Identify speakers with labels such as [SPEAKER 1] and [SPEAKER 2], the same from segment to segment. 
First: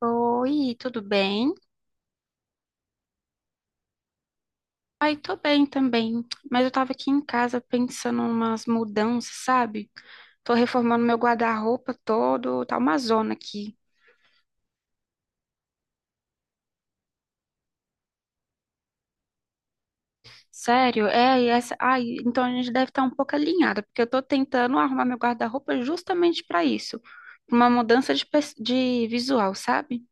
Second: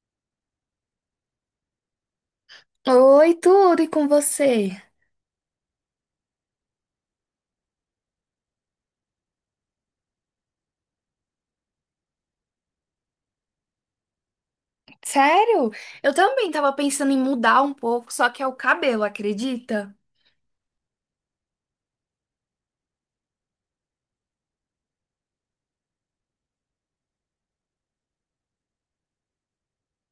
[SPEAKER 1] Oi, tudo bem?
[SPEAKER 2] Oi, tudo e com você?
[SPEAKER 1] Ai, tô bem também, mas eu tava aqui em casa pensando umas mudanças, sabe? Tô reformando meu guarda-roupa todo, tá uma zona aqui.
[SPEAKER 2] Sério? Eu também tava pensando em mudar um pouco, só que é o cabelo, acredita?
[SPEAKER 1] Sério? É, e essa, ai, então a gente deve estar um pouco alinhada, porque eu tô tentando arrumar meu guarda-roupa justamente pra isso, uma mudança de, de visual, sabe?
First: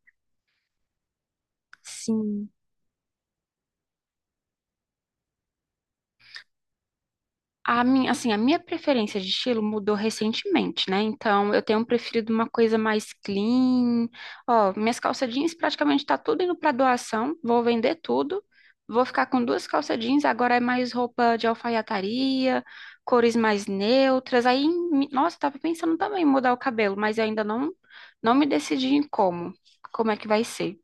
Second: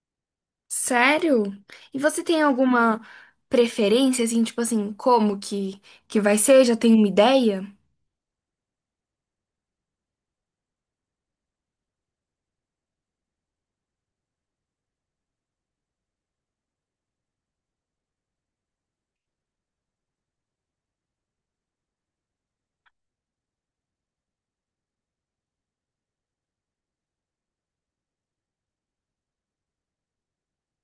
[SPEAKER 2] Sério? E você tem
[SPEAKER 1] Sim.
[SPEAKER 2] alguma preferência, assim, tipo assim, como que vai ser? Já tem uma ideia?
[SPEAKER 1] A minha, assim, a minha preferência de estilo mudou recentemente, né? Então, eu tenho preferido uma coisa mais clean. Ó, minhas calça jeans praticamente tá tudo indo para doação. Vou vender tudo. Vou ficar com duas calça jeans, agora é mais roupa de alfaiataria, cores mais neutras. Aí, nossa, eu tava pensando também em mudar o cabelo, mas eu ainda não me decidi em como. Como é que vai ser? O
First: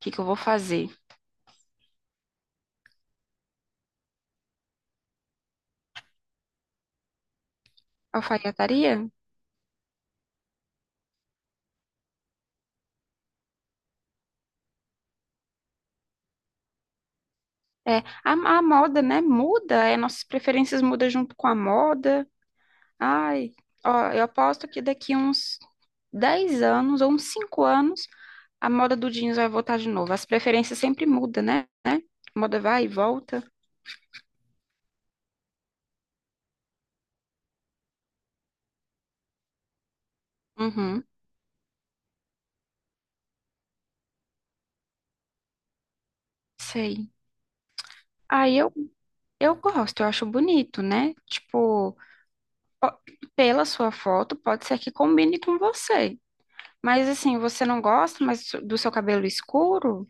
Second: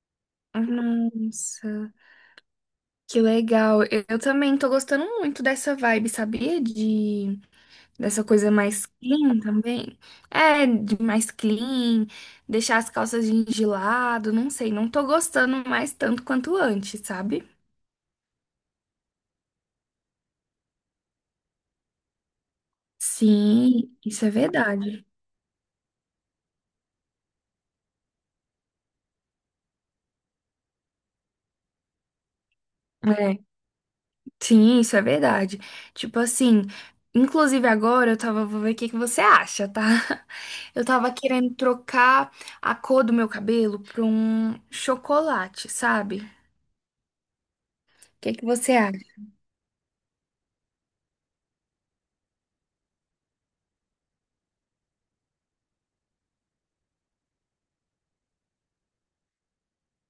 [SPEAKER 1] que que eu vou fazer?
[SPEAKER 2] Nossa, que legal. Eu também tô gostando muito dessa vibe, sabia? De dessa coisa mais
[SPEAKER 1] Alfaiataria?
[SPEAKER 2] clean também. É, de mais clean, deixar as calças jeans de lado, não sei. Não tô gostando mais tanto quanto antes, sabe?
[SPEAKER 1] É, a, a moda, né, muda, é, nossas preferências mudam junto com a moda. Ai,
[SPEAKER 2] Sim,
[SPEAKER 1] ó, eu
[SPEAKER 2] isso é
[SPEAKER 1] aposto que
[SPEAKER 2] verdade.
[SPEAKER 1] daqui uns 10 anos ou uns 5 anos a moda do jeans vai voltar de novo. As preferências sempre mudam, né? A moda vai e
[SPEAKER 2] É,
[SPEAKER 1] volta.
[SPEAKER 2] sim, isso é verdade. Tipo assim, inclusive agora eu tava, vou ver o que que você acha, tá? Eu
[SPEAKER 1] Uhum,
[SPEAKER 2] tava querendo trocar a cor do meu cabelo pra um chocolate, sabe? O
[SPEAKER 1] sei.
[SPEAKER 2] que que
[SPEAKER 1] Aí eu,
[SPEAKER 2] você acha?
[SPEAKER 1] eu gosto, eu acho bonito, né? Tipo, ó, pela sua foto, pode ser que combine com você. Mas assim, você não gosta mais do seu cabelo escuro?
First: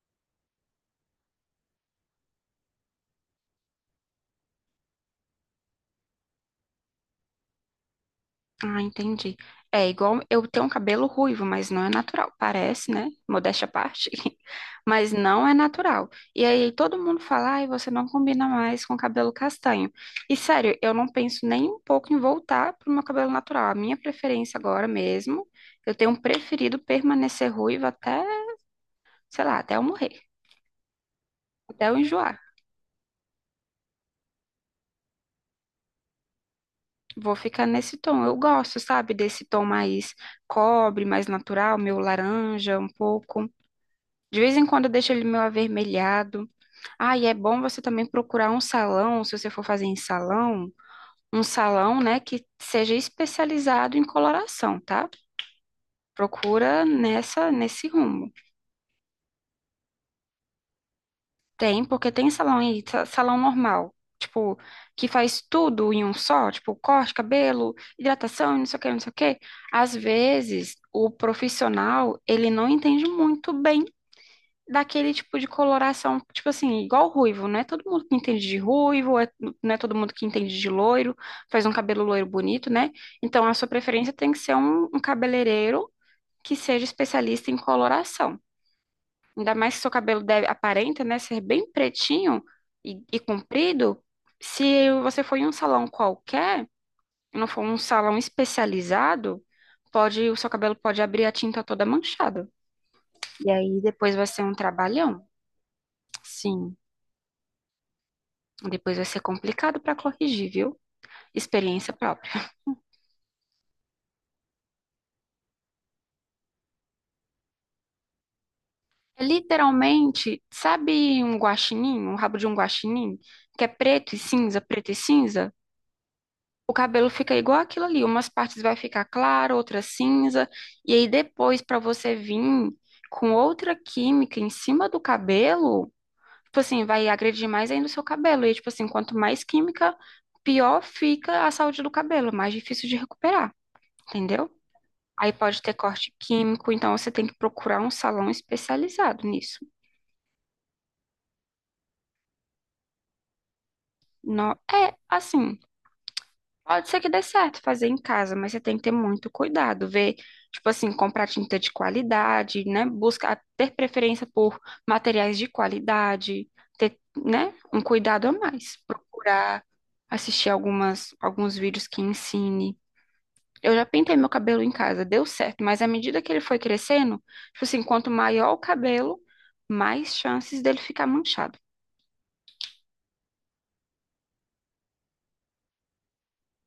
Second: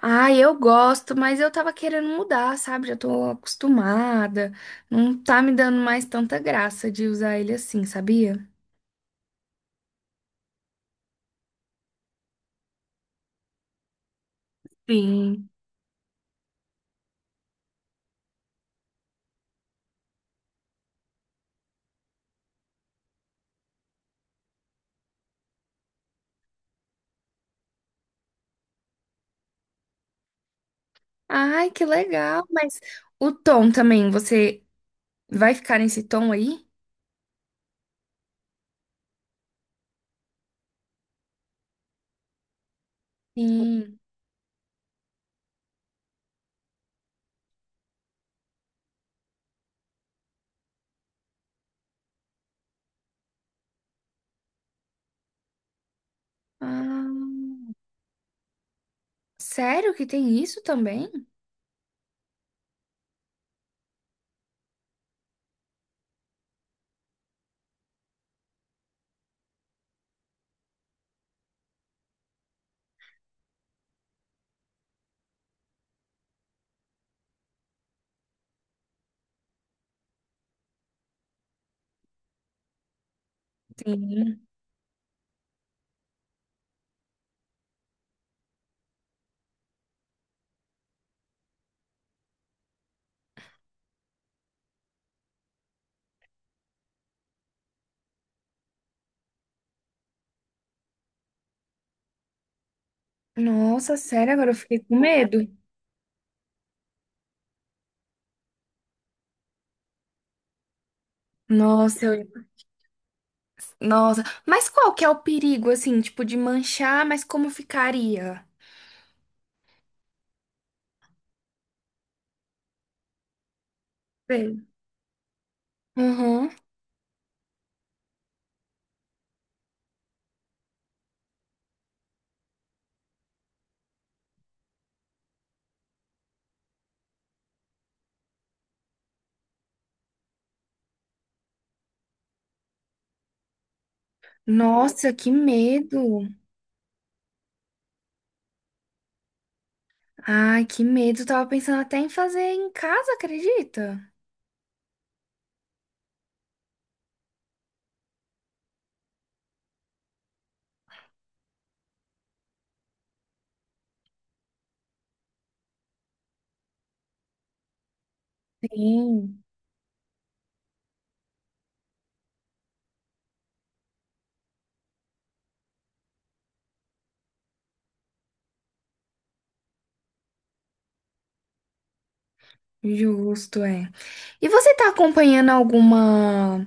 [SPEAKER 2] Ah, eu gosto, mas eu tava querendo mudar, sabe? Já tô acostumada. Não tá me dando mais tanta graça de usar ele assim, sabia?
[SPEAKER 1] Ah, entendi. É igual eu tenho um cabelo ruivo, mas não é natural. Parece, né? Modéstia à parte, mas não
[SPEAKER 2] Sim.
[SPEAKER 1] é natural. E aí todo mundo fala, ai, você não combina mais com cabelo castanho. E sério, eu não penso nem um pouco em voltar pro meu cabelo natural. A minha preferência agora mesmo, eu tenho preferido permanecer ruivo até, sei lá, até eu morrer,
[SPEAKER 2] Ai, que
[SPEAKER 1] até eu enjoar.
[SPEAKER 2] legal. Mas o tom também, você vai ficar nesse tom aí?
[SPEAKER 1] Vou ficar nesse tom. Eu gosto, sabe, desse tom mais cobre, mais natural, meu laranja um pouco.
[SPEAKER 2] Sim.
[SPEAKER 1] De vez em quando eu deixo ele meio avermelhado. Ah, e é bom você também procurar um salão, se você for fazer em salão, um salão, né, que seja especializado em coloração, tá? Procura
[SPEAKER 2] Ah,
[SPEAKER 1] nessa, nesse rumo.
[SPEAKER 2] sério que tem isso também?
[SPEAKER 1] Tem, porque tem salão aí, salão normal, tipo, que faz tudo em um só, tipo, corte, cabelo, hidratação, não sei o que, não sei o que. Às vezes, o profissional, ele não entende muito bem daquele tipo de coloração, tipo assim, igual ruivo, não é todo mundo que entende de ruivo, não é todo mundo que entende de loiro, faz um cabelo loiro bonito, né? Então a sua preferência tem que
[SPEAKER 2] Sim.
[SPEAKER 1] ser um cabeleireiro que seja especialista em coloração. Ainda mais que seu cabelo deve, aparenta, né, ser bem pretinho e comprido. Se você for em um salão qualquer, e não for um salão especializado, pode, o seu cabelo pode abrir a tinta toda manchada. E aí
[SPEAKER 2] Nossa,
[SPEAKER 1] depois vai
[SPEAKER 2] sério,
[SPEAKER 1] ser
[SPEAKER 2] agora
[SPEAKER 1] um
[SPEAKER 2] eu fiquei com
[SPEAKER 1] trabalhão.
[SPEAKER 2] medo.
[SPEAKER 1] Sim. Depois vai ser complicado para corrigir, viu? Experiência
[SPEAKER 2] Nossa, eu...
[SPEAKER 1] própria.
[SPEAKER 2] nossa. Mas qual que é o perigo, assim, tipo, de manchar, mas como ficaria?
[SPEAKER 1] É literalmente, sabe um guaxinim, um rabo de um guaxinim, que é preto e cinza,
[SPEAKER 2] Sei.
[SPEAKER 1] preto e cinza?
[SPEAKER 2] Uhum.
[SPEAKER 1] O cabelo fica igual aquilo ali, umas partes vai ficar claro, outras cinza, e aí depois para você vir com outra química em cima do cabelo, tipo assim, vai agredir mais ainda o seu cabelo. E tipo assim, quanto mais química, pior fica a saúde do cabelo, mais difícil de recuperar, entendeu?
[SPEAKER 2] Nossa, que
[SPEAKER 1] Aí pode ter corte
[SPEAKER 2] medo!
[SPEAKER 1] químico, então você tem que procurar um salão especializado nisso.
[SPEAKER 2] Ai, que medo! Tava pensando até em fazer em casa, acredita?
[SPEAKER 1] Não, é assim, pode ser que dê certo fazer em casa, mas você tem que ter muito cuidado, ver, tipo assim, comprar tinta de qualidade, né? Buscar ter preferência por materiais de qualidade, ter, né, um cuidado a mais.
[SPEAKER 2] Sim.
[SPEAKER 1] Procurar assistir algumas alguns vídeos que ensine. Eu já pintei meu cabelo em casa, deu certo, mas à medida que ele foi crescendo, tipo assim, quanto maior o cabelo, mais chances dele ficar manchado.
[SPEAKER 2] Justo, é. E você tá acompanhando alguma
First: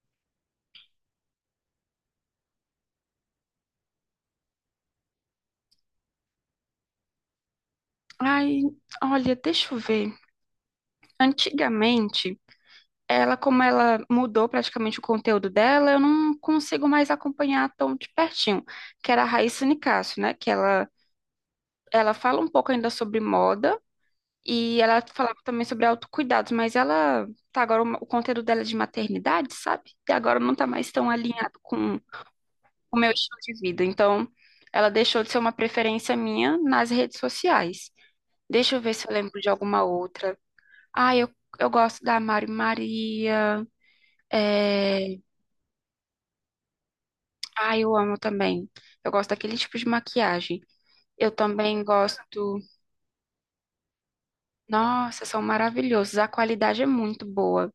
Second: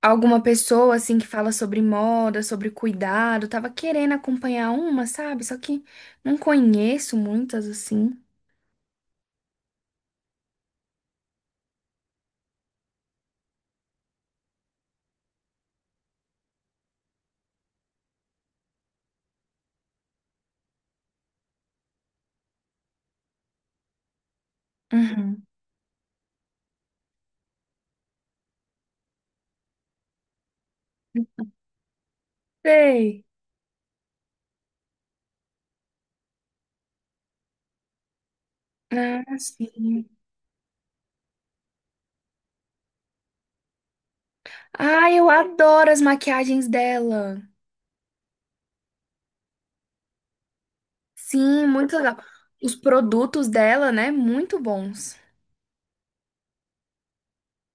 [SPEAKER 2] alguma pessoa assim que fala sobre moda, sobre cuidado? Tava querendo acompanhar uma, sabe? Só que não conheço muitas assim.
[SPEAKER 1] Ai, olha, deixa eu ver. Antigamente, ela, como ela mudou praticamente o conteúdo dela, eu não consigo mais acompanhar tão de pertinho, que era a Raíssa Nicásio, né? Que ela fala um pouco ainda sobre moda e ela falava
[SPEAKER 2] Uhum.
[SPEAKER 1] também sobre autocuidados, mas ela tá agora o conteúdo dela é de maternidade, sabe? E agora não tá mais tão alinhado com o meu
[SPEAKER 2] Sei.
[SPEAKER 1] estilo de vida. Então, ela deixou de ser uma preferência minha nas redes sociais. Deixa eu ver se eu
[SPEAKER 2] Ah,
[SPEAKER 1] lembro de alguma
[SPEAKER 2] sim.
[SPEAKER 1] outra. Ah, eu gosto da Mari Maria. É...
[SPEAKER 2] Ai, eu adoro as maquiagens dela.
[SPEAKER 1] Ah, eu amo também. Eu gosto daquele tipo de maquiagem. Eu
[SPEAKER 2] Sim,
[SPEAKER 1] também
[SPEAKER 2] muito legal.
[SPEAKER 1] gosto.
[SPEAKER 2] Os produtos dela, né? Muito bons.
[SPEAKER 1] Nossa, são maravilhosos. A qualidade é muito boa.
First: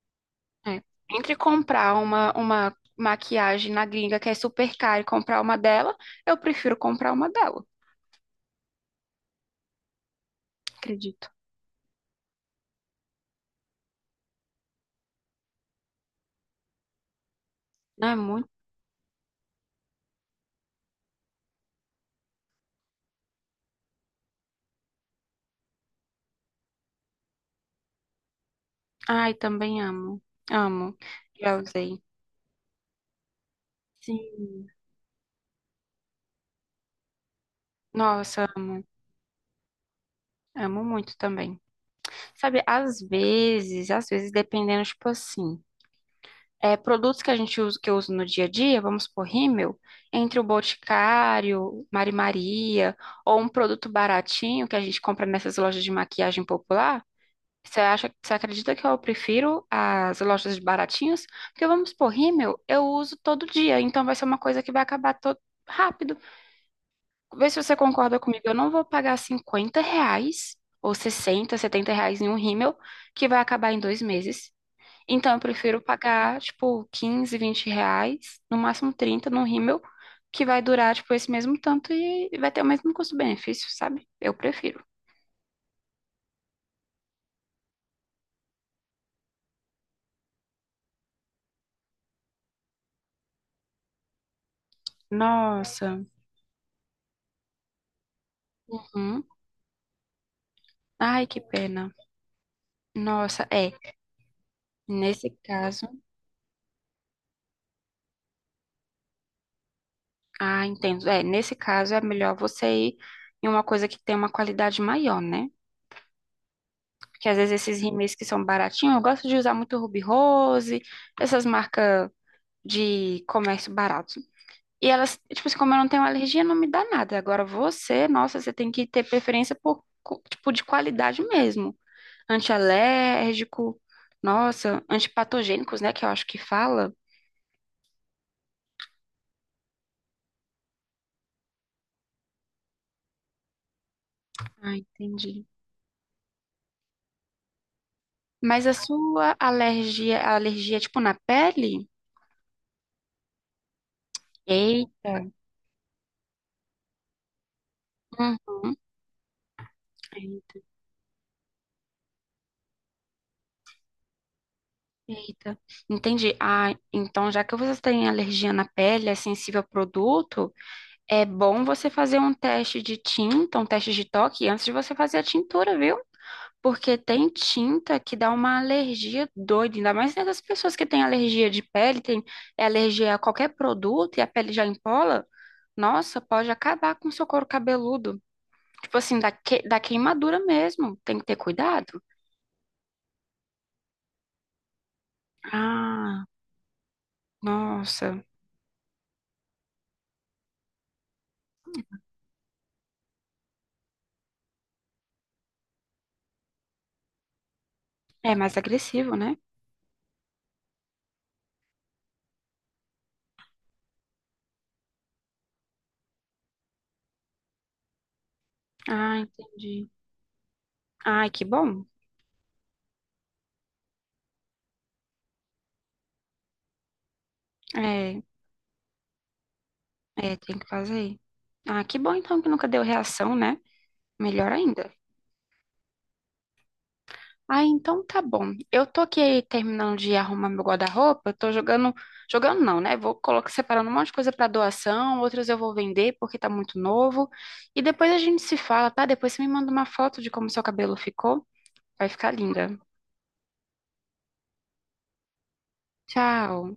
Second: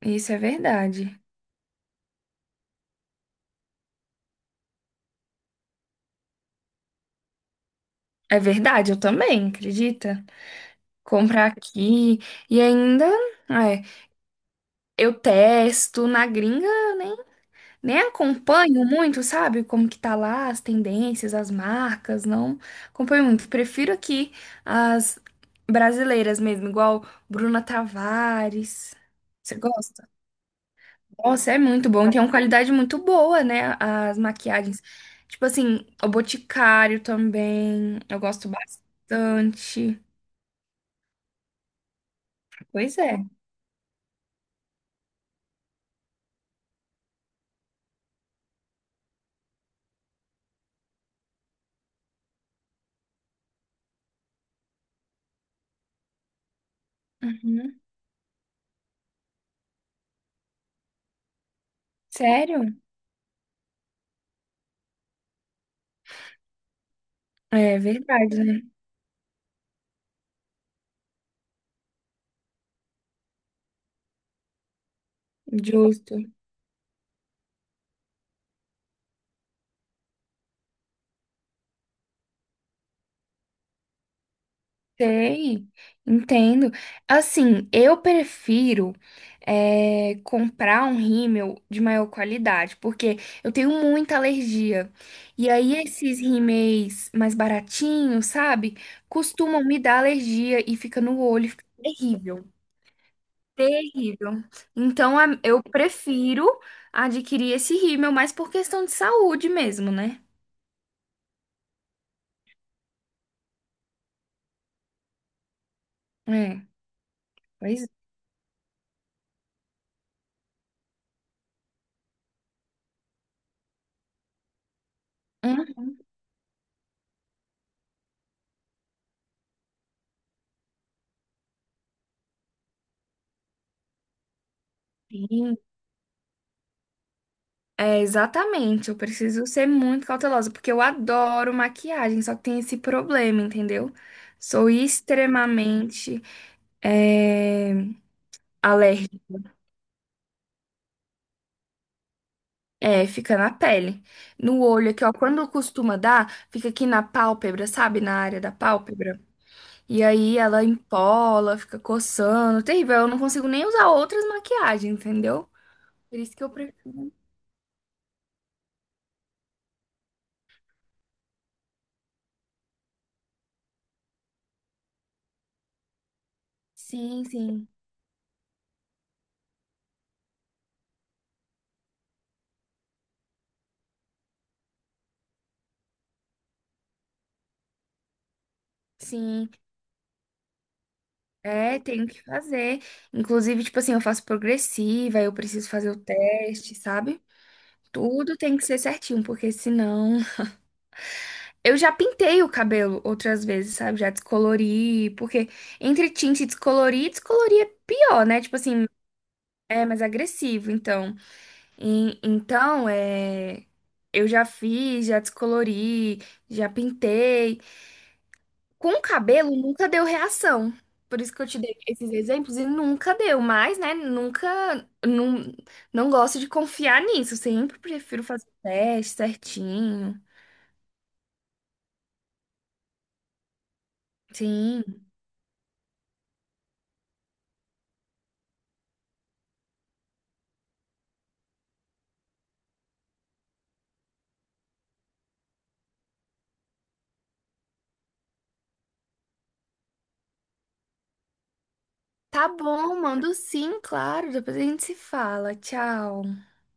[SPEAKER 2] Isso é
[SPEAKER 1] É.
[SPEAKER 2] verdade.
[SPEAKER 1] Entre comprar uma maquiagem na gringa que é super cara e comprar uma dela, eu prefiro comprar uma dela.
[SPEAKER 2] É verdade, eu também, acredita?
[SPEAKER 1] Acredito.
[SPEAKER 2] Comprar aqui e ainda, é, eu testo na gringa, eu nem, nem
[SPEAKER 1] Não é.
[SPEAKER 2] acompanho muito, sabe? Como que tá lá as tendências, as marcas, não acompanho muito. Prefiro aqui as brasileiras mesmo, igual Bruna Tavares.
[SPEAKER 1] Ai,
[SPEAKER 2] Você
[SPEAKER 1] também
[SPEAKER 2] gosta?
[SPEAKER 1] amo. Amo.
[SPEAKER 2] Nossa,
[SPEAKER 1] Já
[SPEAKER 2] é muito
[SPEAKER 1] usei.
[SPEAKER 2] bom. Tem uma qualidade muito boa, né? As
[SPEAKER 1] Sim.
[SPEAKER 2] maquiagens. Tipo assim, o Boticário também. Eu
[SPEAKER 1] Nossa,
[SPEAKER 2] gosto bastante.
[SPEAKER 1] amo muito também. Sabe,
[SPEAKER 2] Pois
[SPEAKER 1] às
[SPEAKER 2] é.
[SPEAKER 1] vezes, às vezes, dependendo, tipo assim, é, produtos que a gente usa, que eu uso no dia a dia, vamos supor, rímel, entre o Boticário, Mari Maria, ou um produto baratinho que a gente compra nessas lojas de maquiagem popular, você
[SPEAKER 2] Uhum.
[SPEAKER 1] acha, você acredita que eu prefiro as lojas de baratinhos? Porque vamos supor, rímel,
[SPEAKER 2] Sério?
[SPEAKER 1] eu uso todo dia, então vai ser uma coisa que vai acabar todo rápido. Vê se você
[SPEAKER 2] É
[SPEAKER 1] concorda
[SPEAKER 2] verdade,
[SPEAKER 1] comigo. Eu
[SPEAKER 2] né?
[SPEAKER 1] não vou pagar R$ 50 ou 60, R$ 70 em um rímel que vai acabar em 2 meses. Então, eu prefiro
[SPEAKER 2] Justo.
[SPEAKER 1] pagar, tipo, 15, R$ 20, no máximo 30 num rímel que vai durar, tipo, esse mesmo tanto e vai ter o mesmo custo-benefício, sabe? Eu prefiro.
[SPEAKER 2] Sei, entendo. Assim, eu prefiro comprar um rímel de maior qualidade, porque eu tenho muita alergia. E aí
[SPEAKER 1] Nossa.
[SPEAKER 2] esses rímeis mais baratinhos, sabe?
[SPEAKER 1] Uhum.
[SPEAKER 2] Costumam me dar alergia e fica no
[SPEAKER 1] Ai, que
[SPEAKER 2] olho, fica
[SPEAKER 1] pena.
[SPEAKER 2] terrível,
[SPEAKER 1] Nossa, é.
[SPEAKER 2] terrível. Então
[SPEAKER 1] Nesse
[SPEAKER 2] eu
[SPEAKER 1] caso,
[SPEAKER 2] prefiro adquirir esse rímel, mais por questão de saúde mesmo, né?
[SPEAKER 1] ah, entendo. É, nesse caso é melhor você ir em uma coisa que tem uma qualidade maior, né?
[SPEAKER 2] É,
[SPEAKER 1] Porque às vezes
[SPEAKER 2] pois
[SPEAKER 1] esses rímels que são baratinhos, eu gosto de usar muito Ruby Rose, essas marcas de comércio barato. E elas, tipo
[SPEAKER 2] é.
[SPEAKER 1] assim, como eu não tenho alergia, não me dá nada. Agora você, nossa, você tem que ter preferência por, tipo, de qualidade mesmo. Antialérgico, nossa, antipatogênicos, né, que eu acho que fala.
[SPEAKER 2] É, exatamente. Eu preciso ser muito cautelosa, porque eu adoro maquiagem, só que tem esse problema, entendeu? Sou
[SPEAKER 1] Ah, entendi.
[SPEAKER 2] extremamente é,
[SPEAKER 1] Mas a
[SPEAKER 2] alérgica.
[SPEAKER 1] sua alergia, a alergia, é, tipo, na pele?
[SPEAKER 2] É, fica na pele. No olho aqui,
[SPEAKER 1] Eita.
[SPEAKER 2] ó. Quando costuma dar, fica aqui na pálpebra, sabe? Na área da
[SPEAKER 1] Uhum.
[SPEAKER 2] pálpebra. E aí ela empola, fica coçando. Terrível. Eu não consigo nem usar outras maquiagens, entendeu?
[SPEAKER 1] Eita,
[SPEAKER 2] Por
[SPEAKER 1] entendi.
[SPEAKER 2] isso que eu
[SPEAKER 1] Ah,
[SPEAKER 2] prefiro.
[SPEAKER 1] então já que você tem alergia na pele, é sensível a produto, é bom você fazer um teste de tinta, um teste de toque antes de você fazer a tintura, viu? Porque
[SPEAKER 2] Sim,
[SPEAKER 1] tem
[SPEAKER 2] sim.
[SPEAKER 1] tinta que dá uma alergia doida, ainda mais nessas pessoas que têm alergia de pele, tem é alergia a qualquer produto e a pele já empola, nossa, pode acabar com o seu couro cabeludo. Tipo assim, da,
[SPEAKER 2] Sim.
[SPEAKER 1] que, da queimadura mesmo, tem que ter
[SPEAKER 2] É,
[SPEAKER 1] cuidado.
[SPEAKER 2] tenho que fazer. Inclusive, tipo assim, eu faço progressiva, eu preciso fazer o
[SPEAKER 1] Ah,
[SPEAKER 2] teste, sabe?
[SPEAKER 1] nossa,
[SPEAKER 2] Tudo tem que ser certinho, porque senão. Eu já pintei o cabelo outras vezes, sabe? Já descolori, porque entre tinte e descolorir, descolorir é pior,
[SPEAKER 1] é
[SPEAKER 2] né?
[SPEAKER 1] mais
[SPEAKER 2] Tipo assim,
[SPEAKER 1] agressivo, né?
[SPEAKER 2] é mais agressivo, então. Então, é. Eu já fiz, já descolori, já pintei. Com
[SPEAKER 1] Ah,
[SPEAKER 2] cabelo nunca
[SPEAKER 1] entendi.
[SPEAKER 2] deu reação. Por
[SPEAKER 1] Ai,
[SPEAKER 2] isso que
[SPEAKER 1] que
[SPEAKER 2] eu te dei
[SPEAKER 1] bom.
[SPEAKER 2] esses exemplos e nunca deu, mas, né, nunca, não, não gosto de confiar nisso. Sempre
[SPEAKER 1] É,
[SPEAKER 2] prefiro fazer o teste certinho.
[SPEAKER 1] é, tem que fazer. Ah, que bom então que nunca deu reação, né? Melhor ainda.
[SPEAKER 2] Sim.
[SPEAKER 1] Ah, então tá bom. Eu tô aqui terminando de arrumar meu guarda-roupa, eu tô jogando, jogando não, né? Vou colocar separando um monte de coisa pra doação, outras eu vou vender porque tá muito novo. E depois a gente se fala, tá? Depois você me manda uma foto de como seu cabelo ficou. Vai ficar
[SPEAKER 2] Tá
[SPEAKER 1] linda.
[SPEAKER 2] bom, mando sim, claro. Depois a gente se fala. Tchau.
[SPEAKER 1] Tchau.